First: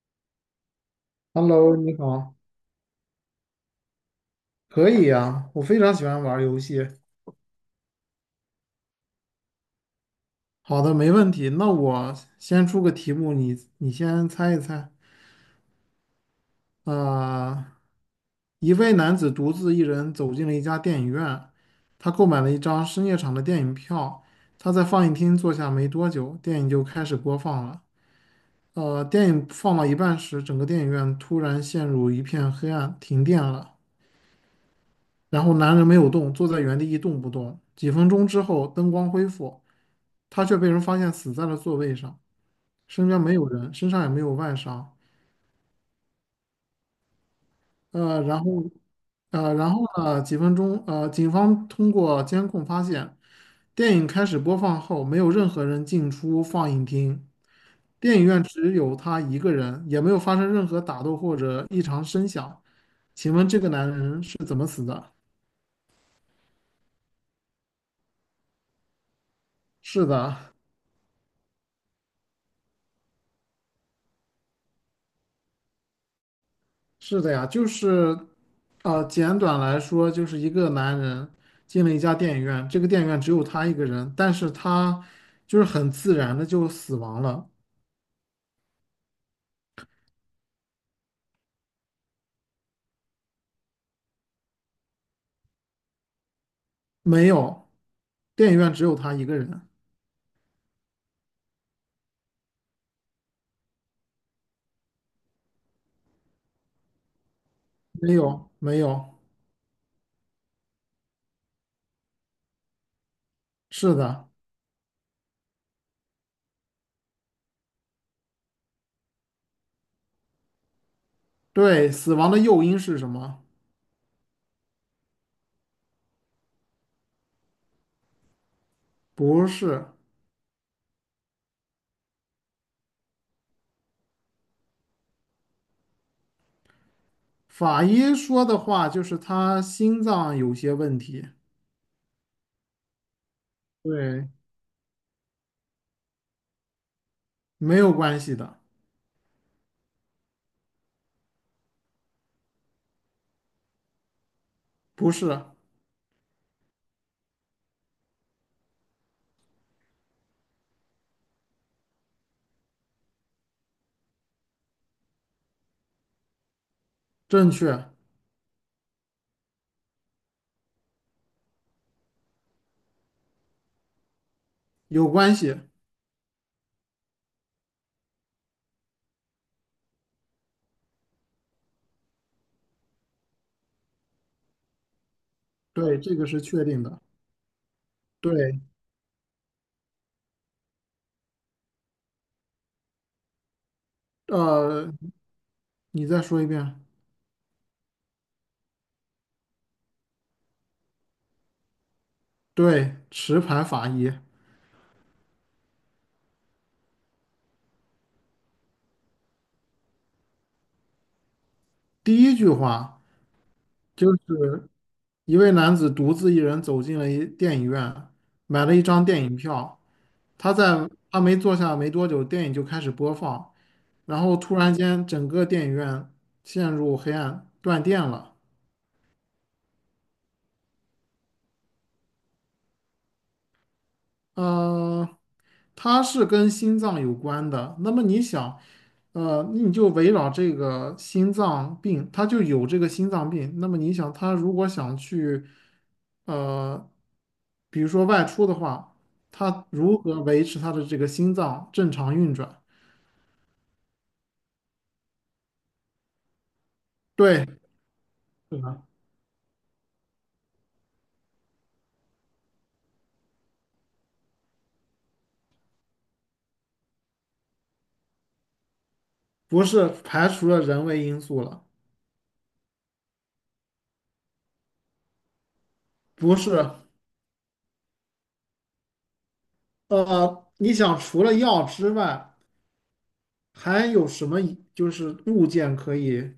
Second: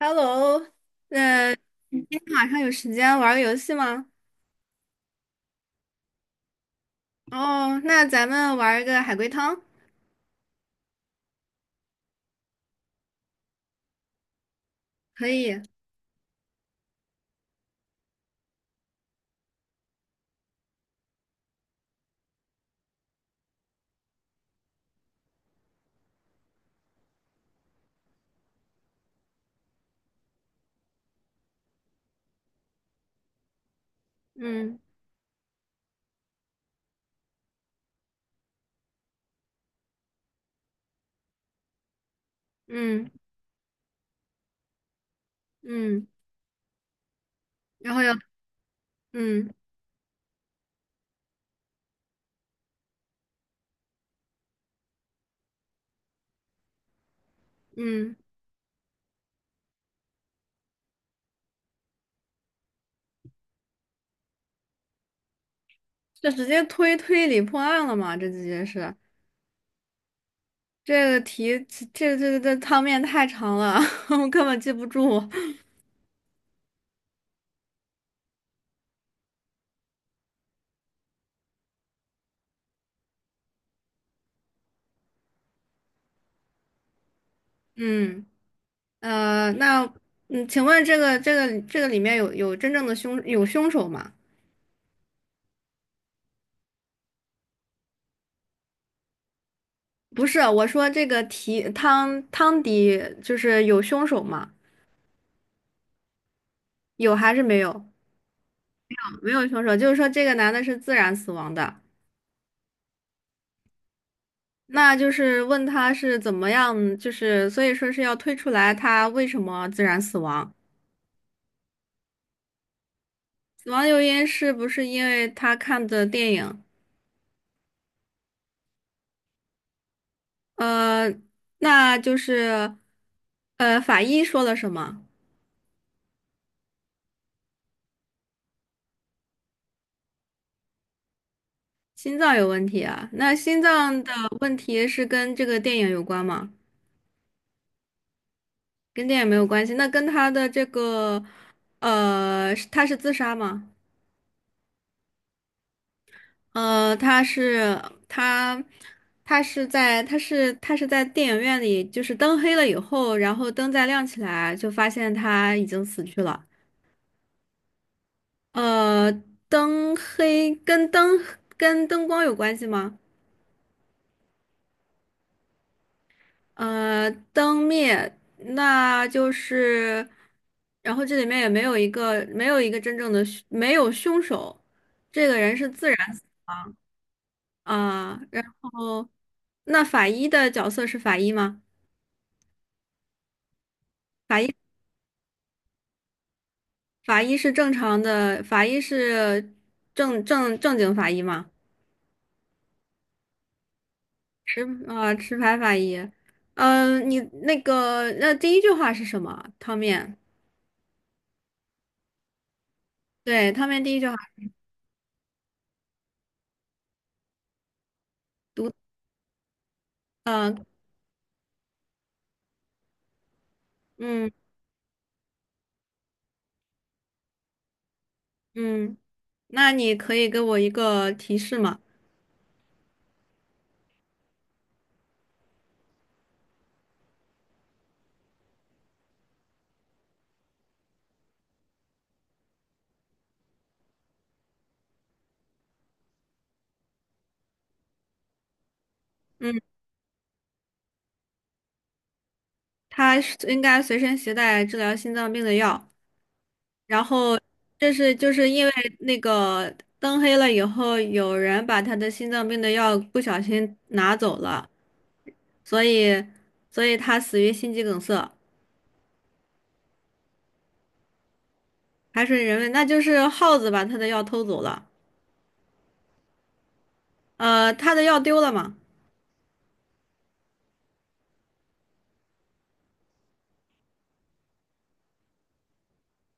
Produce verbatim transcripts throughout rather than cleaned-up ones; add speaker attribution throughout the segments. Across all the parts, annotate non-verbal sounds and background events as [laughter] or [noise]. Speaker 1: Hello，呃，
Speaker 2: Hello，你
Speaker 1: 你今
Speaker 2: 好，
Speaker 1: 天晚上有时间玩个游戏吗？
Speaker 2: 可以呀，我非常喜欢玩儿游戏。
Speaker 1: 哦，那咱们玩个海龟汤。
Speaker 2: 好的，没问题。那我先出个题目，你你先猜一猜。
Speaker 1: 可以。
Speaker 2: 啊、一位男子独自一人走进了一家电影院，他购买了一张深夜场的电影票。他在放映厅坐下没多久，电影就开始播放了。呃，电影放到一半时，整个电影院突然陷入一片黑暗，停电了。
Speaker 1: 嗯
Speaker 2: 然后男人没有动，坐在原地一动不动。几分钟之后，灯光恢复。他却被人发现死在了座位上，身
Speaker 1: 嗯
Speaker 2: 边没有人，身上也没有外伤。
Speaker 1: 嗯。然后要
Speaker 2: 呃，然后，
Speaker 1: 嗯
Speaker 2: 呃，然后呢？几分钟，呃，警方通过监控发现，电影开始播放后，没有任何人进出放映厅，
Speaker 1: 嗯，
Speaker 2: 电影院只有他一个人，也没有发生任何打斗或者异常声响。请问这个男人是怎么死的？
Speaker 1: 这直接推推理破案了嘛？这直接是
Speaker 2: 是的，
Speaker 1: 这个题，这这这汤面太长了，[laughs] 我根本记不住。
Speaker 2: 是的呀，就是，呃，简短来说，就是一个男人进了一家电影院，这个电影院只有他一个人，但是他就是很自然的就死亡了，
Speaker 1: 嗯。呃，那嗯，请问这个这个这个里面有有真正的凶有凶手吗？
Speaker 2: 没有，电影院只有他一个人，
Speaker 1: 不是，我说这个题汤汤底就是有凶手吗？有还是没有？
Speaker 2: 没有，没有，
Speaker 1: 没有凶手，就是说这个男的是自然死亡的。
Speaker 2: 是的，
Speaker 1: 那就是问他是怎么样，就是所以说是要推出来他为什么自然死亡。
Speaker 2: 对，死亡的诱因是什么？
Speaker 1: 死亡诱因是不是因为他看的电影？
Speaker 2: 不是，
Speaker 1: 呃，那就是呃法医说了什么？
Speaker 2: 法医说的话就是他心脏有些问题，
Speaker 1: 心脏有问题啊？那心脏的
Speaker 2: 对，
Speaker 1: 问题是跟这个电影有关吗？
Speaker 2: 没有关系的，
Speaker 1: 跟电影没有关系，那跟他的这个呃，是他是自杀吗？
Speaker 2: 不是，
Speaker 1: 呃，他是他，他是在他是他是在电影院里，就是灯黑了以后，然后灯再亮起来，就发现他已经死去了。
Speaker 2: 正确，
Speaker 1: 呃，灯黑跟灯跟灯光有关系吗？
Speaker 2: 有关系，
Speaker 1: 呃，灯灭，那就是，然后这里面也没有一个没有一个真正的凶没有凶手。这个人是自然
Speaker 2: 对，这
Speaker 1: 死。
Speaker 2: 个是确定的。
Speaker 1: 啊，然
Speaker 2: 对，
Speaker 1: 后那法医的角色是法医吗？
Speaker 2: 呃，你再说一遍。
Speaker 1: 法医是正常的，法医是正正正经法医吗？
Speaker 2: 对，持牌法医。
Speaker 1: 持啊、持牌法医。嗯、呃你那个那第一句话是什么？汤面，
Speaker 2: 第一句话
Speaker 1: 对，汤面第一句
Speaker 2: 就
Speaker 1: 话
Speaker 2: 是一位男子独自一人走进了一电影院，买
Speaker 1: 读。
Speaker 2: 了一张电影票。他
Speaker 1: 呃，
Speaker 2: 在他没坐下没多久，电影就开始播放，然
Speaker 1: 嗯
Speaker 2: 后突然间整个电影院陷入黑暗，断电了。
Speaker 1: 嗯，那你可以给我一个提示吗？
Speaker 2: 呃，它是跟心脏有关的。那么你想，呃，那你就围绕这个心脏病，他就有这个心脏病。那么你想，他如果想去，呃，比如说外出的话，
Speaker 1: 嗯，
Speaker 2: 他如何维持他的这个心脏正常运转？
Speaker 1: 他是应该随身携带治疗心脏病的药，然后
Speaker 2: 对，
Speaker 1: 这是就是
Speaker 2: 是
Speaker 1: 因为
Speaker 2: 的，
Speaker 1: 那个灯黑了以后，有人把他的心脏病的药不小心拿走了。所以，所以他死于心肌梗塞。
Speaker 2: 不是排除了人为因素了，
Speaker 1: 还是人为，那就是耗子把他的药偷走了。
Speaker 2: 不是。
Speaker 1: 呃，他的药丢了嘛？
Speaker 2: 呃，你想除了药之外，还有什么就是物件可以？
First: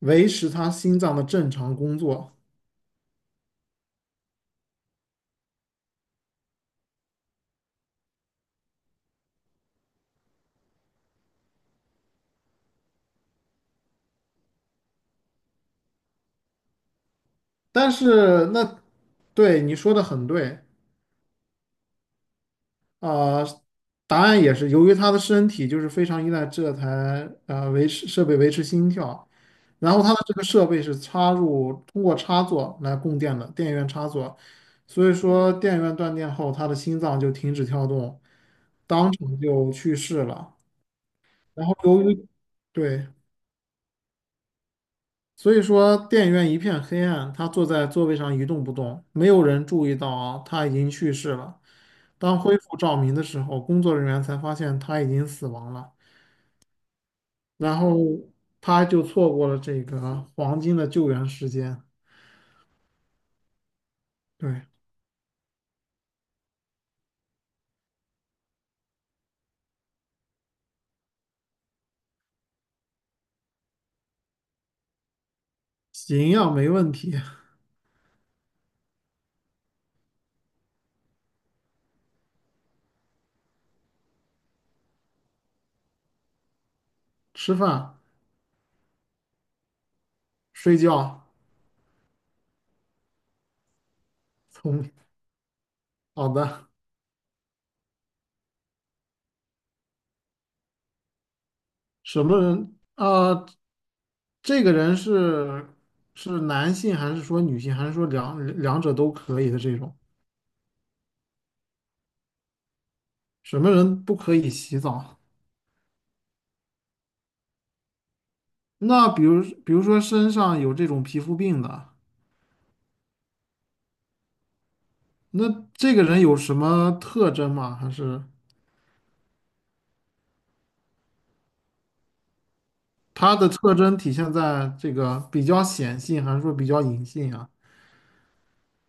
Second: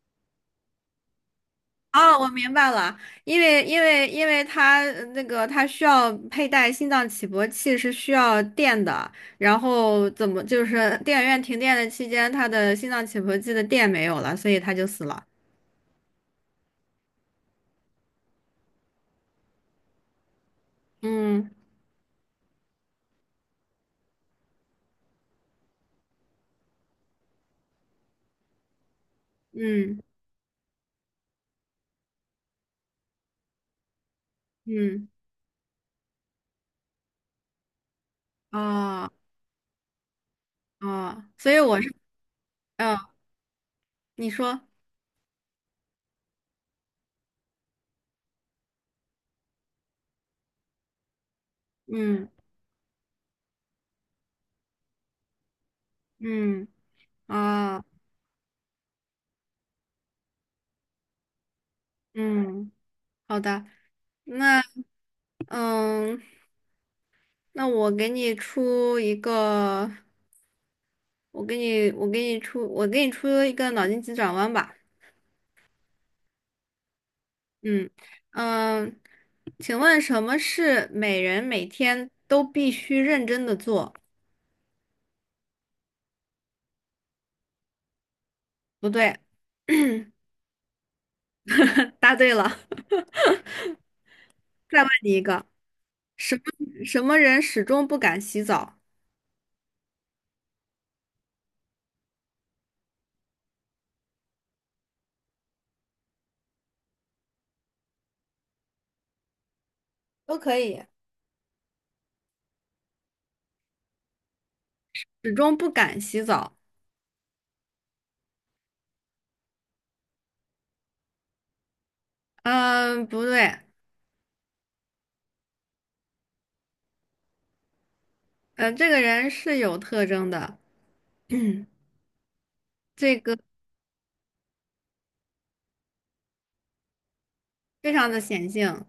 Speaker 2: 维持他心脏的正常工
Speaker 1: 哦，我
Speaker 2: 作。
Speaker 1: 明白了，因为因为因为他呃那个他需要佩戴心脏起搏器是需要电的，然后怎么就是 [laughs] 电影院停电的期间，他的心脏起搏器的电没有了，所以他就死了。
Speaker 2: 但是那对你说的很对
Speaker 1: 嗯。
Speaker 2: 啊、呃答案也是由于他的身体就是非常依赖这台呃维持设备维持心跳，然
Speaker 1: 嗯
Speaker 2: 后他的这个设备是插入通过插座来供电的电源插座，
Speaker 1: 嗯，
Speaker 2: 所以说电源断电后，他的心脏就停止跳动，
Speaker 1: 哦
Speaker 2: 当场就去世了。
Speaker 1: 哦，所以
Speaker 2: 然后
Speaker 1: 我是，
Speaker 2: 由于
Speaker 1: 嗯、
Speaker 2: 对。
Speaker 1: 你说，
Speaker 2: 所以说，电影院一片黑暗，他坐在座位上一动不动，没有人注意到啊，他已经去世了。
Speaker 1: 嗯
Speaker 2: 当恢复照明的时候，工作人员才发现他已经死亡了，
Speaker 1: 嗯。
Speaker 2: 然
Speaker 1: 啊，
Speaker 2: 后他就错过了这个黄金的救援时间。
Speaker 1: 嗯。好的。
Speaker 2: 对，
Speaker 1: 那嗯，那我给你出一个，我给你，我给你出，我给你出一个脑筋急转弯吧。
Speaker 2: 行营没问题，
Speaker 1: 嗯嗯。请问什么是每人每天都必须认真的做？
Speaker 2: 吃饭、
Speaker 1: 不对。
Speaker 2: 睡觉，
Speaker 1: [laughs] 答对了。[laughs]
Speaker 2: 聪
Speaker 1: 再问
Speaker 2: 明。
Speaker 1: 你一个，
Speaker 2: 好的，
Speaker 1: 什么人始终不敢洗澡？
Speaker 2: 什么人啊？这个人是是男性还是说女性，还是说两两者都可以的这种？
Speaker 1: 都可以。
Speaker 2: 什么人不可以洗澡？
Speaker 1: 始终不敢洗澡。
Speaker 2: 那比如，比如说身上有这种皮肤病的，
Speaker 1: 嗯，不对。
Speaker 2: 那这个人有什么特征吗？还是
Speaker 1: 嗯，这个人是有特征的。[clears throat] 这
Speaker 2: 他
Speaker 1: 个
Speaker 2: 的特征体现在这个比较显性，还是说比较隐性啊？
Speaker 1: 非常的显性。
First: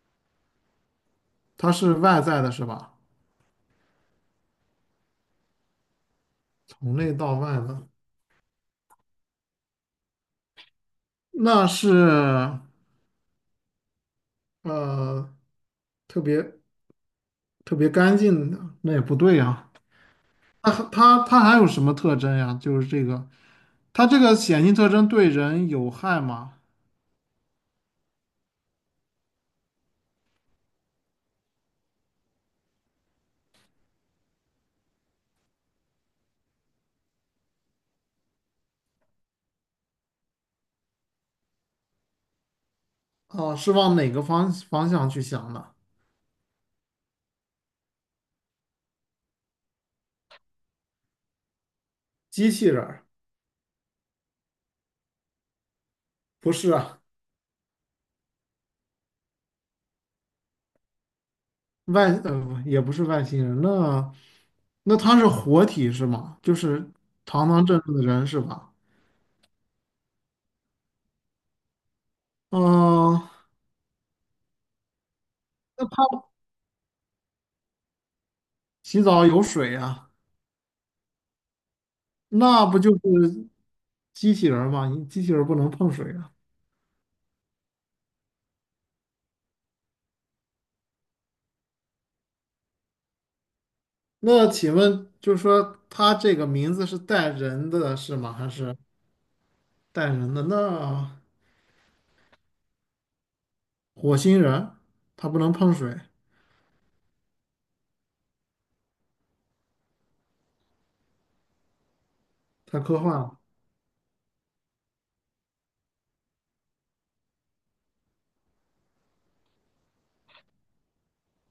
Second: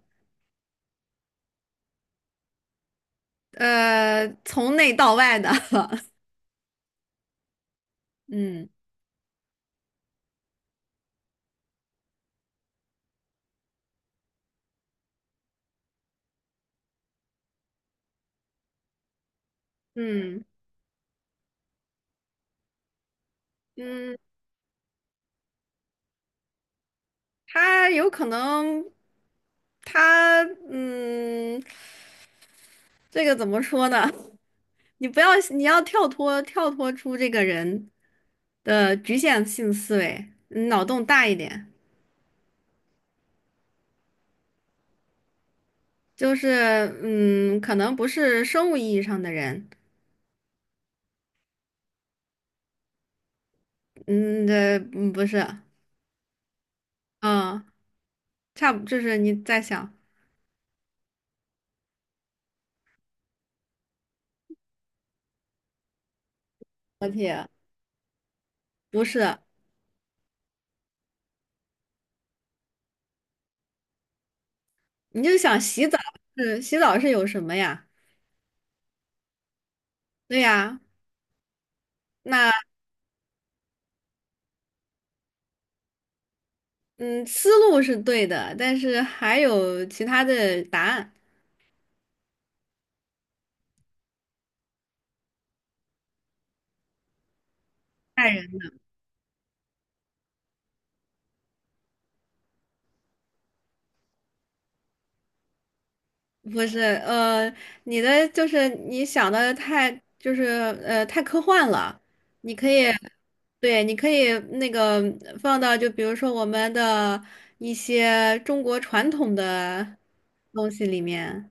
Speaker 2: 他是外在的，是吧？
Speaker 1: 呃，从内到外的。[laughs]
Speaker 2: 从内到外的，
Speaker 1: 嗯
Speaker 2: 那是呃特别特别干净的，那也不对呀、
Speaker 1: 嗯
Speaker 2: 那他他还有什么特征呀？就是这个，他
Speaker 1: 嗯。
Speaker 2: 这个显性特征对人有害吗？
Speaker 1: 他有可能，他嗯，这个怎么说呢？你不要，你要跳脱跳脱出这个人的局限性思维，嗯，脑洞大一点，
Speaker 2: 哦，是往哪个方方向去想的？
Speaker 1: 就是嗯，可能不是生物意义上的人。
Speaker 2: 机器人儿
Speaker 1: 嗯，这嗯不是。
Speaker 2: 不是啊，
Speaker 1: 嗯，差不就是你在想。
Speaker 2: 外呃也不是外星人，那那他是活体是吗？就是
Speaker 1: 老铁，
Speaker 2: 堂堂正正的人是吧？
Speaker 1: 不是，
Speaker 2: 嗯、
Speaker 1: 你就想
Speaker 2: 那
Speaker 1: 洗澡
Speaker 2: 他
Speaker 1: 是洗澡是有什么呀？
Speaker 2: 洗澡有水啊，
Speaker 1: 对呀。那
Speaker 2: 那不就是机器人儿吗？你机器人儿不能碰水啊。
Speaker 1: 嗯，思路是对的，但是还有其他的答案。
Speaker 2: 那请问，就是说他这个名字是带人的是
Speaker 1: 爱
Speaker 2: 吗？
Speaker 1: 人
Speaker 2: 还是带人的？那火星人他不能碰水，
Speaker 1: 不是。呃，你的就是你想的太就是呃太科幻了。你可
Speaker 2: 太
Speaker 1: 以，
Speaker 2: 科幻了。
Speaker 1: 对，你可以那个放到就比如说我们的一些中国传统的东西里面。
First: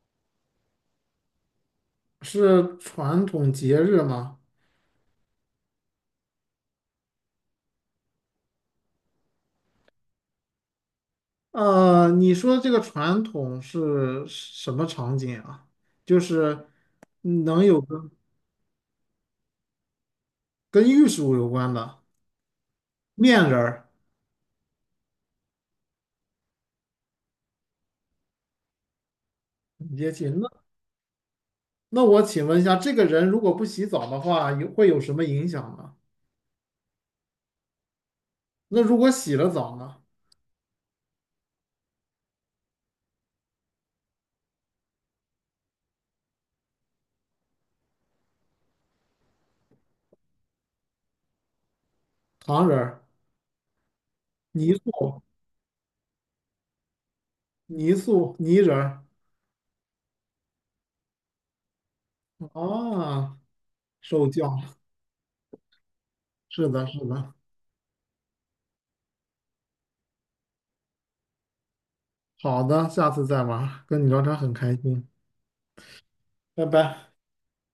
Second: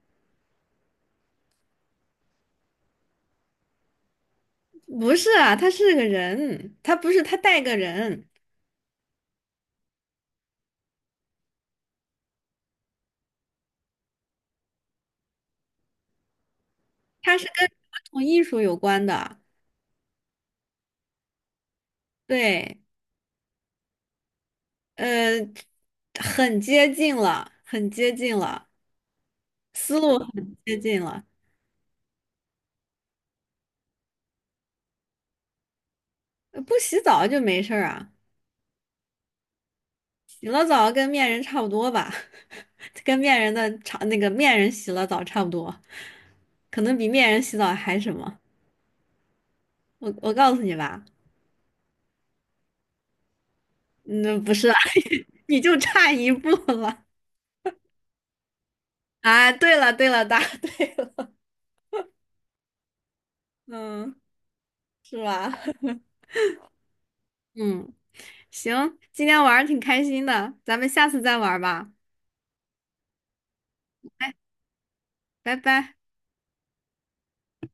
Speaker 2: 是传统节日吗？
Speaker 1: 不是啊，他是个人，他不是他带个人。
Speaker 2: 呃，你说这个传统是什么场景啊？就是
Speaker 1: 他是
Speaker 2: 能
Speaker 1: 跟
Speaker 2: 有
Speaker 1: 传
Speaker 2: 跟
Speaker 1: 统艺术有关的。
Speaker 2: 跟玉树有关的
Speaker 1: 对。
Speaker 2: 面人儿
Speaker 1: 呃，很接近了，很接近了，思
Speaker 2: 节
Speaker 1: 路
Speaker 2: 气。那
Speaker 1: 很接近了。
Speaker 2: 那我请问一下，这个人如果不洗澡的话，有会有什么影响呢？
Speaker 1: 呃，不洗澡就没事儿啊。
Speaker 2: 那如果洗了澡呢？
Speaker 1: 洗了澡跟面人差不多吧，[laughs] 跟面人的差那个面人洗了澡差不多，可能比面人洗澡还什么。我我告诉你吧。
Speaker 2: 糖人儿、
Speaker 1: 嗯，不是
Speaker 2: 泥
Speaker 1: 啊。 [laughs]
Speaker 2: 塑、
Speaker 1: 你就差一步了。
Speaker 2: 泥塑、泥人儿
Speaker 1: 啊，对了对了，答对。
Speaker 2: 啊，
Speaker 1: 嗯，
Speaker 2: 受教。
Speaker 1: 是吧？[laughs]
Speaker 2: 是的，是的。
Speaker 1: 嗯，行，今天玩儿挺开心的，咱们下次再玩儿吧。
Speaker 2: 好的，下次再玩儿，跟你聊
Speaker 1: 哎，
Speaker 2: 天很开心，
Speaker 1: 拜拜。
Speaker 2: 拜拜。